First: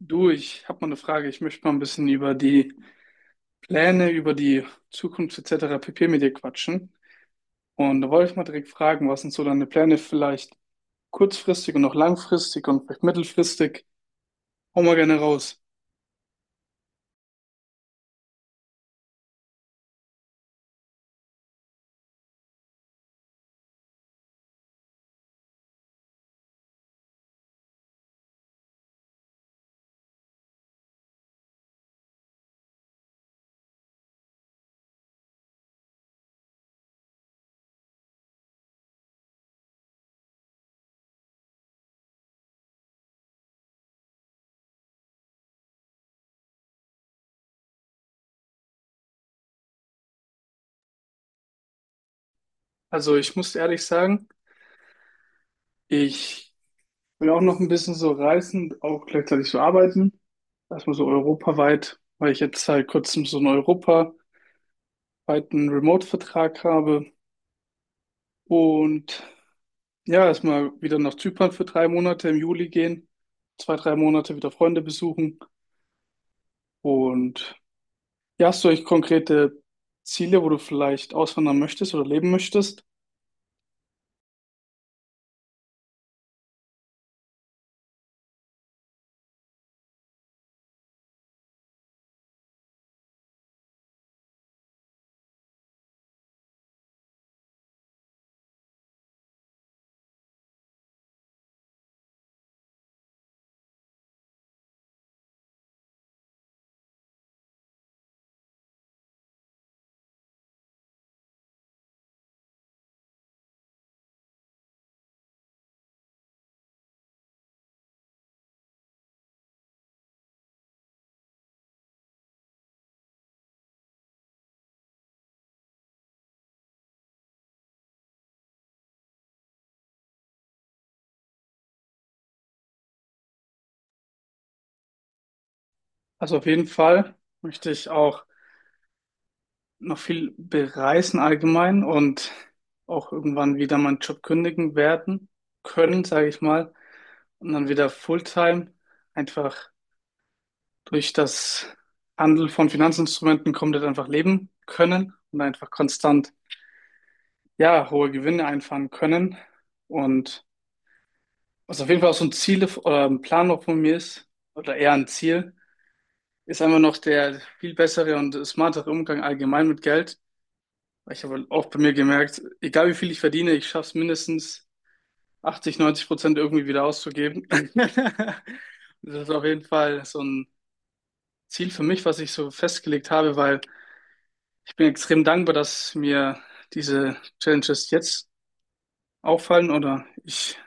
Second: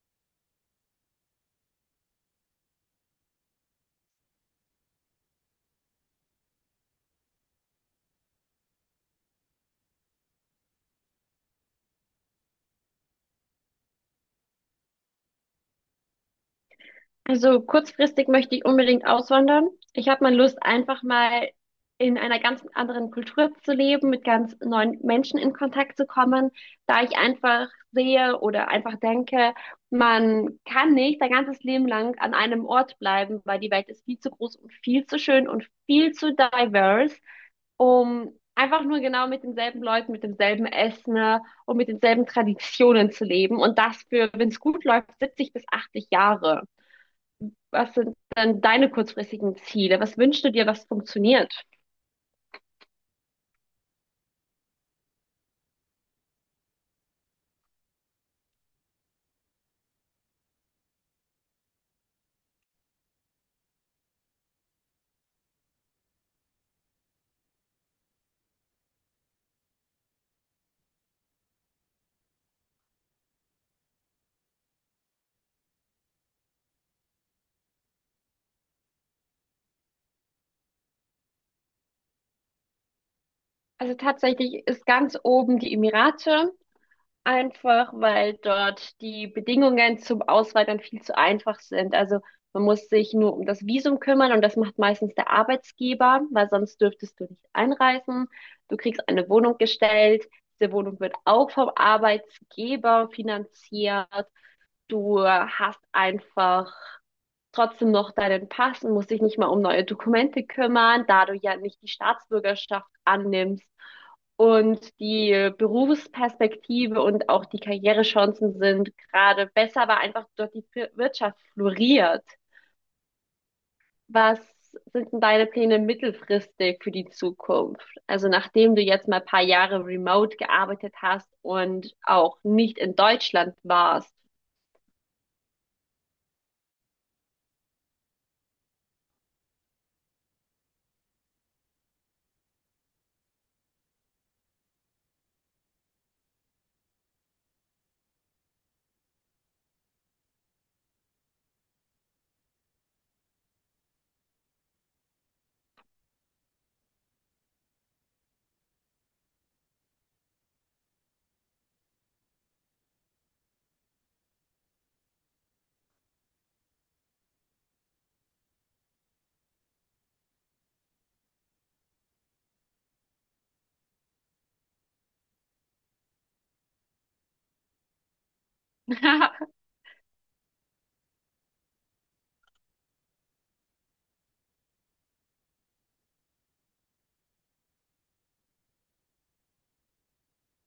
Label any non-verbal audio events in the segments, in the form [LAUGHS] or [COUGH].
Du, ich habe mal eine Frage. Ich möchte mal ein bisschen über die Pläne, über die Zukunft etc. pp. Mit dir quatschen. Und da wollte ich mal direkt fragen, was sind so deine Pläne vielleicht kurzfristig und auch langfristig und vielleicht mittelfristig? Hau mal gerne raus. Also kurzfristig möchte ich unbedingt auswandern. Ich habe mal Lust, einfach mal in einer ganz anderen Kultur zu leben, mit ganz neuen Menschen in Kontakt zu kommen, da ich einfach sehe oder einfach denke, man kann nicht sein ganzes Leben lang an einem Ort bleiben, weil die Welt ist viel zu groß und viel zu schön und viel zu diverse, um einfach nur genau mit denselben Leuten, mit demselben Essen und mit denselben Traditionen zu leben. Und das für, wenn es gut läuft, 70 bis 80 Jahre. Was sind denn deine kurzfristigen Ziele? Was wünschst du dir, was funktioniert? Also ich muss ehrlich sagen, ich will auch noch ein bisschen so reisen, auch gleichzeitig so arbeiten. Erstmal so europaweit, weil ich jetzt seit kurzem so einen europaweiten Remote-Vertrag habe. Und ja, erstmal wieder nach Zypern für 3 Monate im Juli gehen, 2, 3 Monate wieder Freunde besuchen. Und ja, hast du eigentlich konkrete Ziele, wo du vielleicht auswandern möchtest oder leben möchtest? Also tatsächlich ist ganz oben die Emirate. Einfach weil dort die Bedingungen zum Auswandern viel zu einfach sind. Also man muss sich nur um das Visum kümmern und das macht meistens der Arbeitgeber, weil sonst dürftest du nicht einreisen. Du kriegst eine Wohnung gestellt. Diese Wohnung wird auch vom Arbeitgeber finanziert. Du hast einfach trotzdem noch deinen Pass und musst dich nicht mal um neue Dokumente kümmern, da du ja nicht die Staatsbürgerschaft annimmst. Und die Berufsperspektive und auch die Karrierechancen sind gerade besser, weil einfach dort die Wirtschaft floriert. Was sind denn deine Pläne mittelfristig für die Zukunft? Also nachdem du jetzt mal ein paar Jahre remote gearbeitet hast und auch nicht in Deutschland warst. Also auf jeden Fall möchte ich auch noch viel bereisen allgemein und auch irgendwann wieder meinen Job kündigen werden können, sage ich mal. Und dann wieder Fulltime einfach durch das Handel von Finanzinstrumenten komplett einfach leben können und einfach konstant ja, hohe Gewinne einfahren können. Und was auf jeden Fall auch so ein Ziel oder ein Plan noch von mir ist, oder eher ein Ziel, ist einfach noch der viel bessere und smartere Umgang allgemein mit Geld. Weil ich habe auch bei mir gemerkt, egal wie viel ich verdiene, ich schaffe es mindestens 80, 90% irgendwie wieder auszugeben. [LAUGHS] Das ist auf [LAUGHS] jeden Fall so ein Ziel für mich, was ich so festgelegt habe, weil ich bin extrem dankbar, dass mir diese Challenges jetzt auffallen oder ich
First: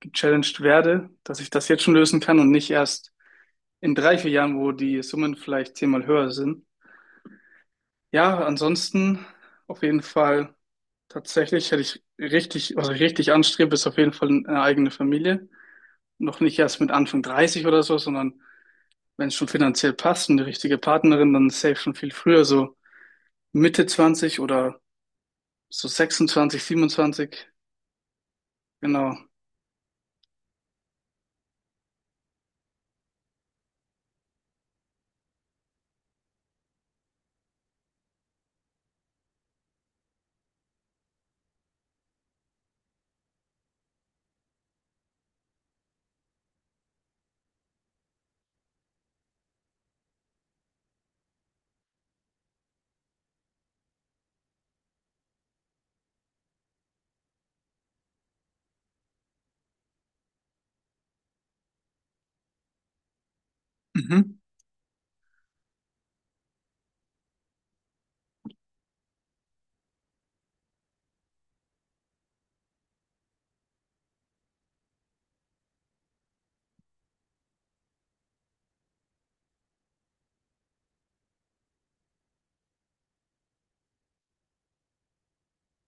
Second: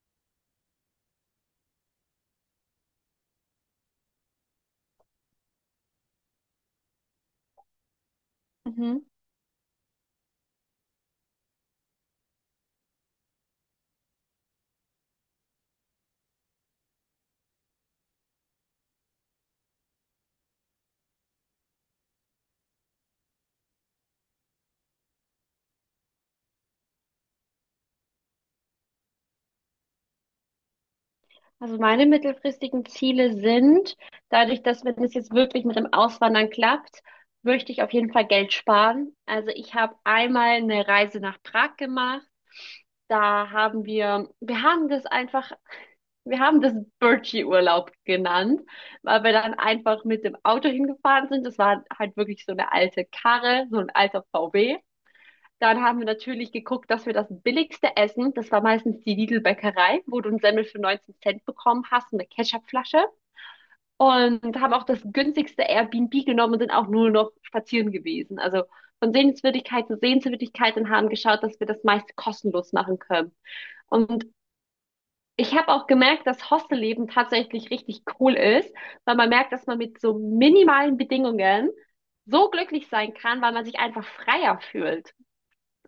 gechallenged werde, dass ich das jetzt schon lösen kann und nicht erst in 3, 4 Jahren, wo die Summen vielleicht 10-mal höher sind. Ja, Mhm. ansonsten auf jeden Fall tatsächlich hätte ich richtig, was ich richtig anstrebe, ist auf jeden Fall eine eigene Familie. Noch nicht erst mit Anfang 30 oder so, sondern wenn es schon finanziell passt und die richtige Partnerin, dann safe schon viel früher, so Mitte 20 oder so 26, 27, genau. Also meine mittelfristigen Ziele sind, dadurch, dass wenn es jetzt wirklich mit dem Auswandern klappt, möchte ich auf jeden Fall Geld sparen. Also ich habe einmal eine Reise nach Prag gemacht. Da haben wir, wir haben das einfach, wir haben das Birchi-Urlaub genannt, weil wir dann einfach mit dem Auto hingefahren sind. Das war halt wirklich so eine alte Karre, so ein alter VW. Dann haben wir natürlich geguckt, dass wir das billigste essen. Das war meistens die Lidl-Bäckerei, wo du einen Semmel für 19 Cent bekommen hast und eine Ketchupflasche. Mhm. Und haben auch das günstigste Airbnb genommen und sind auch nur noch spazieren gewesen. Also von Sehenswürdigkeit zu Sehenswürdigkeit und haben geschaut, dass wir das meiste kostenlos machen können. Und ich habe auch gemerkt, dass Hostelleben tatsächlich richtig cool ist, weil man merkt, dass man mit so minimalen Bedingungen so glücklich sein kann, weil man sich einfach freier fühlt.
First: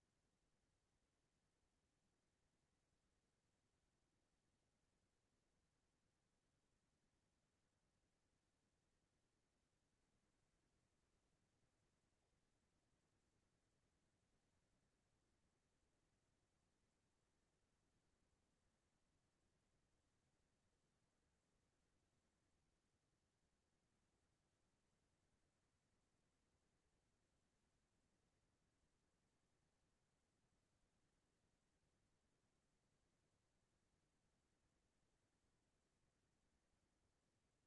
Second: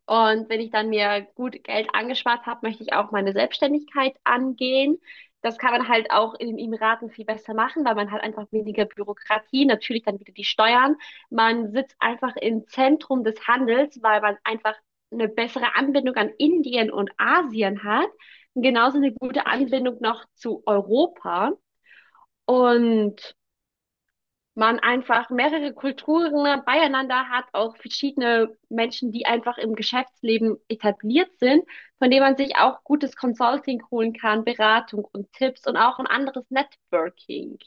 Und wenn ich dann mir gut Geld angespart habe, möchte ich auch meine Selbstständigkeit angehen. Das kann man halt auch in den Emiraten viel besser machen, weil man halt einfach weniger Bürokratie, natürlich dann wieder die Steuern. Man sitzt einfach im Zentrum des Handels, weil man einfach eine bessere Anbindung an Indien und Asien hat, genauso eine gute Anbindung noch zu Europa. Und man einfach mehrere Kulturen beieinander hat, auch verschiedene Menschen, die einfach im Geschäftsleben etabliert sind, von denen man sich auch gutes Consulting holen kann, Beratung und Tipps und auch ein anderes Networking.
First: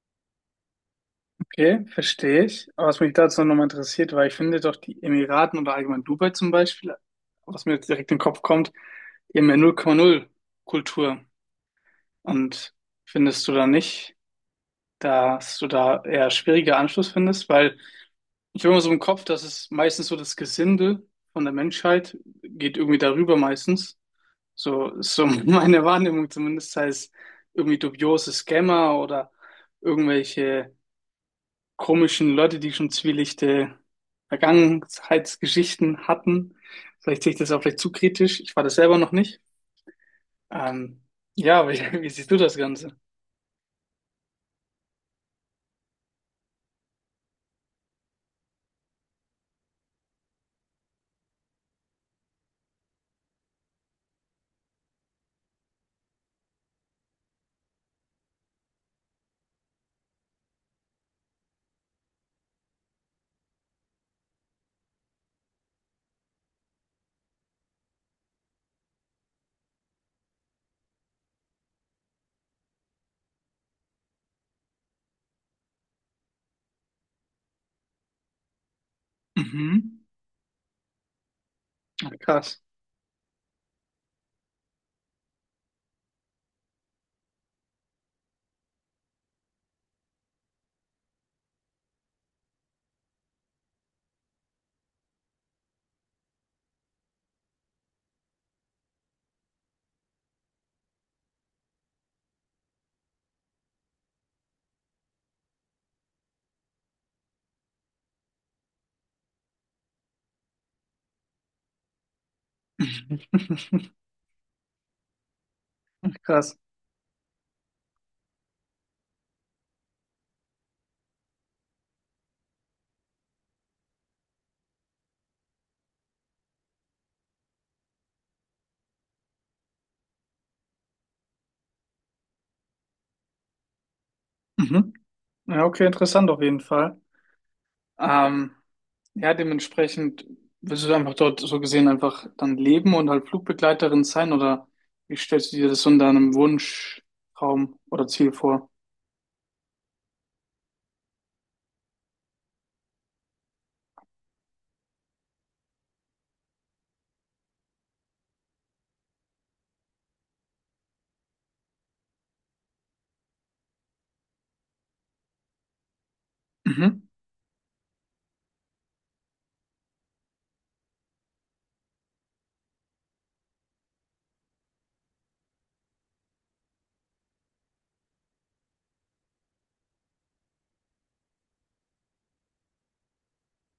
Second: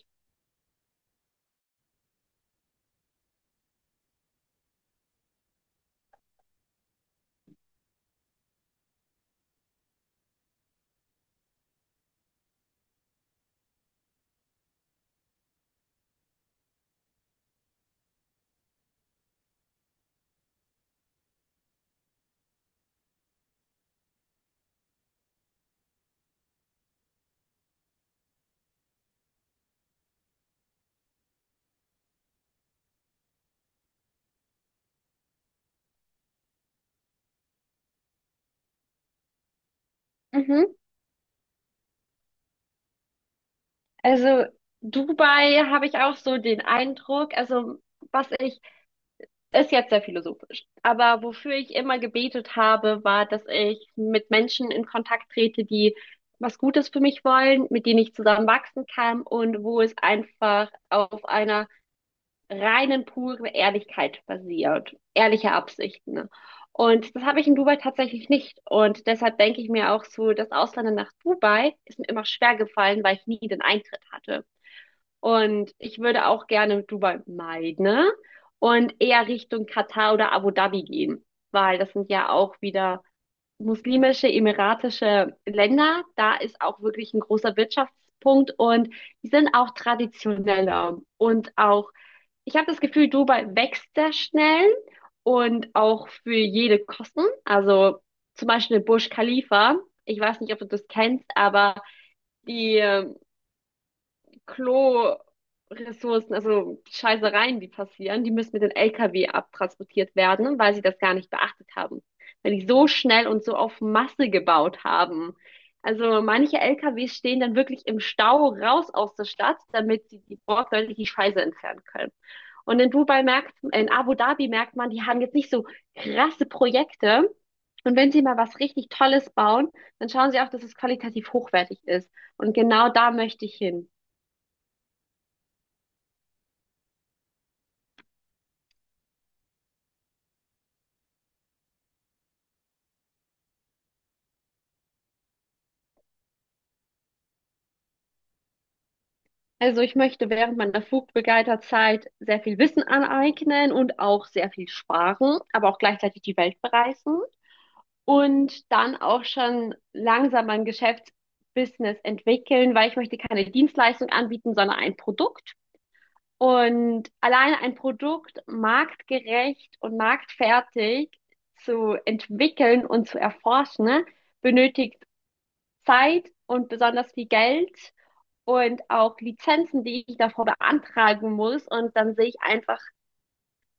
Okay, verstehe ich. Aber was mich dazu nochmal interessiert, weil ich finde doch die Emiraten oder allgemein Dubai zum Beispiel, was mir jetzt direkt in den Kopf kommt, die haben ja null Komma null Kultur. Und findest du da nicht, dass du da eher schwieriger Anschluss findest? Weil ich habe immer so im Kopf, dass es meistens so das Gesinde von der Menschheit geht irgendwie darüber meistens. So ist so [LAUGHS] meine Wahrnehmung zumindest, sei es irgendwie dubiose Scammer oder irgendwelche komischen Leute, die schon zwielichte Vergangenheitsgeschichten hatten. Vielleicht sehe ich das auch vielleicht zu kritisch. Ich war das selber noch nicht. Mhm. Ähm, ja, aber [LAUGHS] wie siehst du das Ganze? Also Dubai habe ich auch so den Eindruck, also was ich ist jetzt sehr philosophisch. Aber wofür ich immer gebetet habe, war, dass ich mit Menschen in Kontakt trete, die was Gutes für mich wollen, mit denen ich zusammen wachsen kann und wo es einfach auf einer reinen, puren Ehrlichkeit basiert. Ehrliche Absichten, ne? Und das habe ich in Dubai tatsächlich nicht. Und deshalb denke ich mir auch so, das Ausland nach Dubai ist mir immer schwer gefallen, weil ich nie den Eintritt hatte. Und ich würde auch gerne Dubai meiden, ne? Und eher Richtung Mhm. Katar oder Abu Dhabi gehen, weil das sind Ach, ja auch krass. wieder muslimische, emiratische Länder. Da ist auch wirklich ein großer Wirtschaftspunkt und die sind auch traditioneller und auch, ich habe das Gefühl, Dubai wächst sehr schnell und auch für jede Kosten. Also zum Beispiel Burj Khalifa. Ich weiß nicht, ob du das kennst, aber die Klo-Ressourcen, also Scheißereien, die passieren, die müssen mit den LKW abtransportiert werden, weil sie das gar nicht beachtet haben. Weil die so schnell und so auf [LAUGHS] Masse gebaut haben. Also Krass. manche LKWs stehen dann wirklich im Stau raus aus der Stadt, damit sie die wortwörtlich die Scheiße entfernen können. Und in Dubai merkt, in Abu Dhabi merkt man, die haben jetzt nicht so krasse Projekte. Und wenn sie mal was richtig Tolles bauen, dann schauen sie auch, dass es qualitativ hochwertig ist. Und genau da möchte ich hin. Mhm. Ja, okay, interessant auf jeden Fall. Ähm, ja, dementsprechend willst du einfach dort so gesehen einfach dann leben und halt Flugbegleiterin sein oder wie stellst du dir das so in deinem Wunschtraum oder Ziel vor? Also ich möchte während meiner Flugbegleiterzeit sehr viel Wissen aneignen und auch sehr viel sparen, aber auch gleichzeitig die Welt bereisen und dann auch schon langsam mein Geschäftsbusiness entwickeln, weil ich möchte keine Dienstleistung anbieten, sondern ein Produkt. Mhm. Und alleine ein Produkt marktgerecht und marktfertig zu entwickeln und zu erforschen, ne, benötigt Zeit und besonders viel Geld und auch Lizenzen, die ich davor beantragen muss. Und dann sehe ich einfach,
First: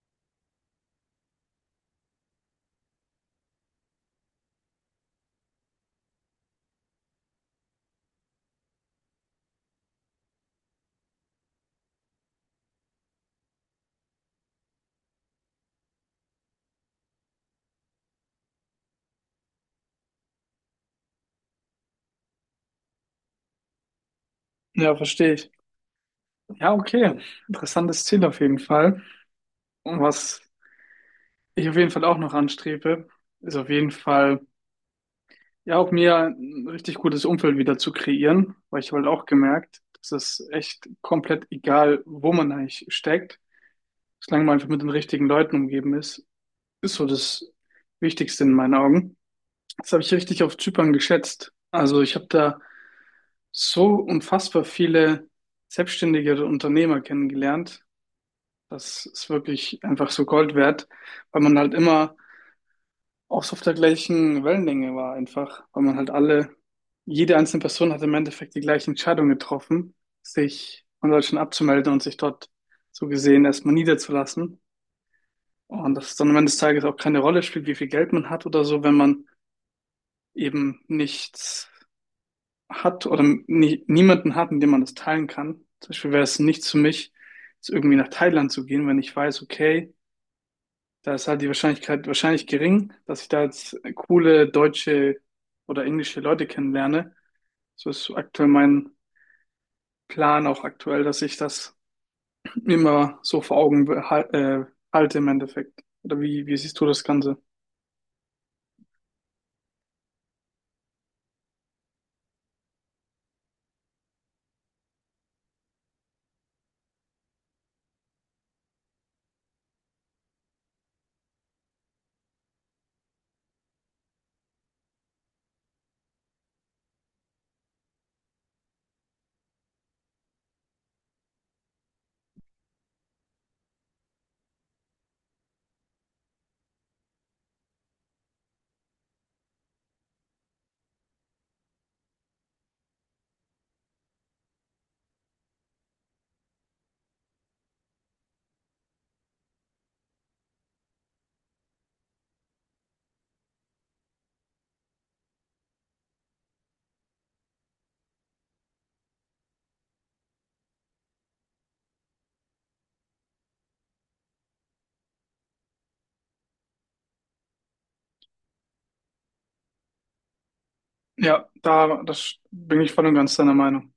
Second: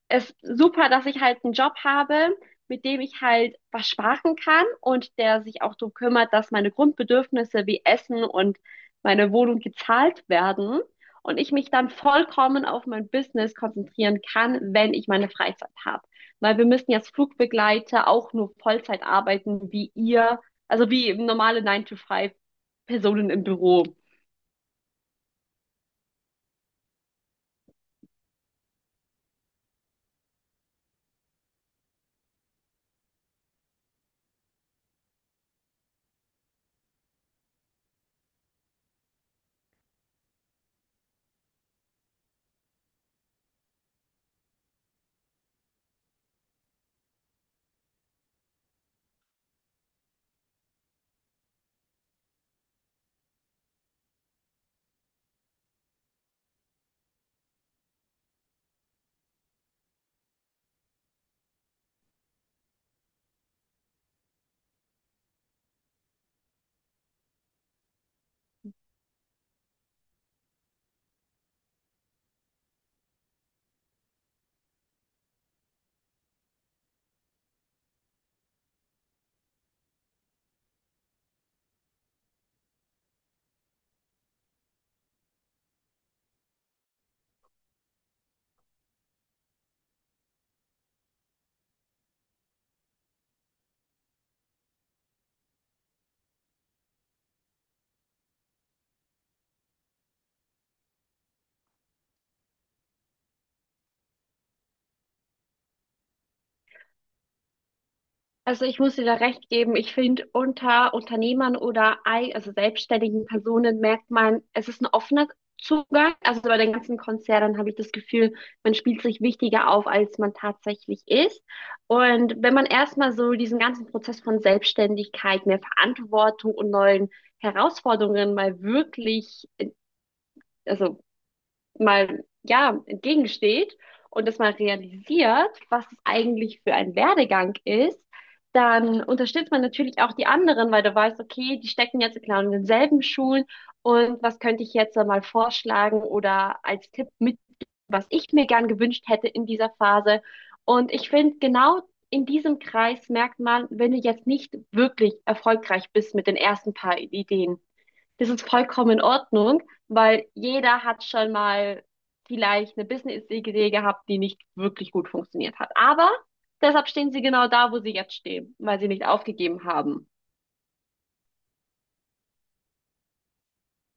es ist super, dass ich halt einen Job habe, mit dem ich halt was sparen kann und der sich auch darum kümmert, dass meine Grundbedürfnisse wie Essen und meine Wohnung gezahlt werden. Und ich mich dann vollkommen auf mein Business konzentrieren kann, wenn ich meine Freizeit habe. Weil wir müssen jetzt Flugbegleiter auch nur Vollzeit arbeiten, wie ihr, also wie normale nine to five Personen im Büro. Ja, verstehe ich. Ja, okay. Interessantes Ziel auf jeden Fall. Und was ich auf jeden Fall auch noch anstrebe, ist auf jeden Fall, ja, auch mir ein richtig gutes Umfeld wieder zu kreieren, weil ich habe halt auch gemerkt, dass es echt komplett egal, wo man eigentlich steckt, solange man einfach mit den richtigen Leuten umgeben ist, ist so das Wichtigste in meinen Augen. Das habe ich richtig auf Zypern geschätzt. Also ich habe da so unfassbar viele selbstständige Unternehmer kennengelernt, das ist wirklich einfach so Gold wert, weil man halt immer auch so auf der gleichen Wellenlänge war einfach, weil man halt alle, jede einzelne Person hat im Endeffekt die gleiche Entscheidung getroffen, sich von Deutschland abzumelden und sich dort so gesehen erstmal niederzulassen. Und dass es dann am Ende des Tages auch keine Rolle spielt, wie viel Geld man hat oder so, wenn man eben nichts hat oder nie, niemanden hat, mit dem man das teilen kann. Zum Beispiel wäre es nichts für mich, jetzt irgendwie nach Thailand zu gehen, wenn ich weiß, okay, da ist halt die Wahrscheinlichkeit wahrscheinlich gering, dass ich da jetzt coole deutsche oder englische Leute kennenlerne. So ist aktuell mein Plan auch aktuell, dass ich das immer so vor Augen halte im Endeffekt. Oder wie siehst du das Ganze? Also ich muss dir da recht geben. Ich finde, unter Unternehmern oder also selbstständigen Personen merkt man, es ist ein offener Zugang. Also bei den ganzen Konzernen habe ich das Gefühl, man spielt sich wichtiger auf, als man tatsächlich ist. Und wenn man erstmal so diesen ganzen Prozess von Selbstständigkeit, mehr Verantwortung und neuen Herausforderungen mal wirklich, also mal, ja, entgegensteht und das mal realisiert, was es eigentlich für ein Werdegang ist, dann unterstützt man natürlich auch die anderen, weil du weißt, okay, die stecken jetzt genau in denselben Schulen und was könnte ich jetzt mal vorschlagen oder als Tipp mit, was ich mir gern gewünscht hätte in dieser Phase. Und ich finde, genau in diesem Kreis merkt man, wenn du jetzt nicht wirklich erfolgreich bist mit den ersten paar Ideen, das ist vollkommen in Ordnung, weil jeder hat schon mal vielleicht eine Business-Idee gehabt, die nicht wirklich gut funktioniert hat. Aber deshalb stehen sie genau da, wo sie jetzt stehen, weil sie nicht aufgegeben haben. Ja, da das bin ich voll und ganz deiner Meinung.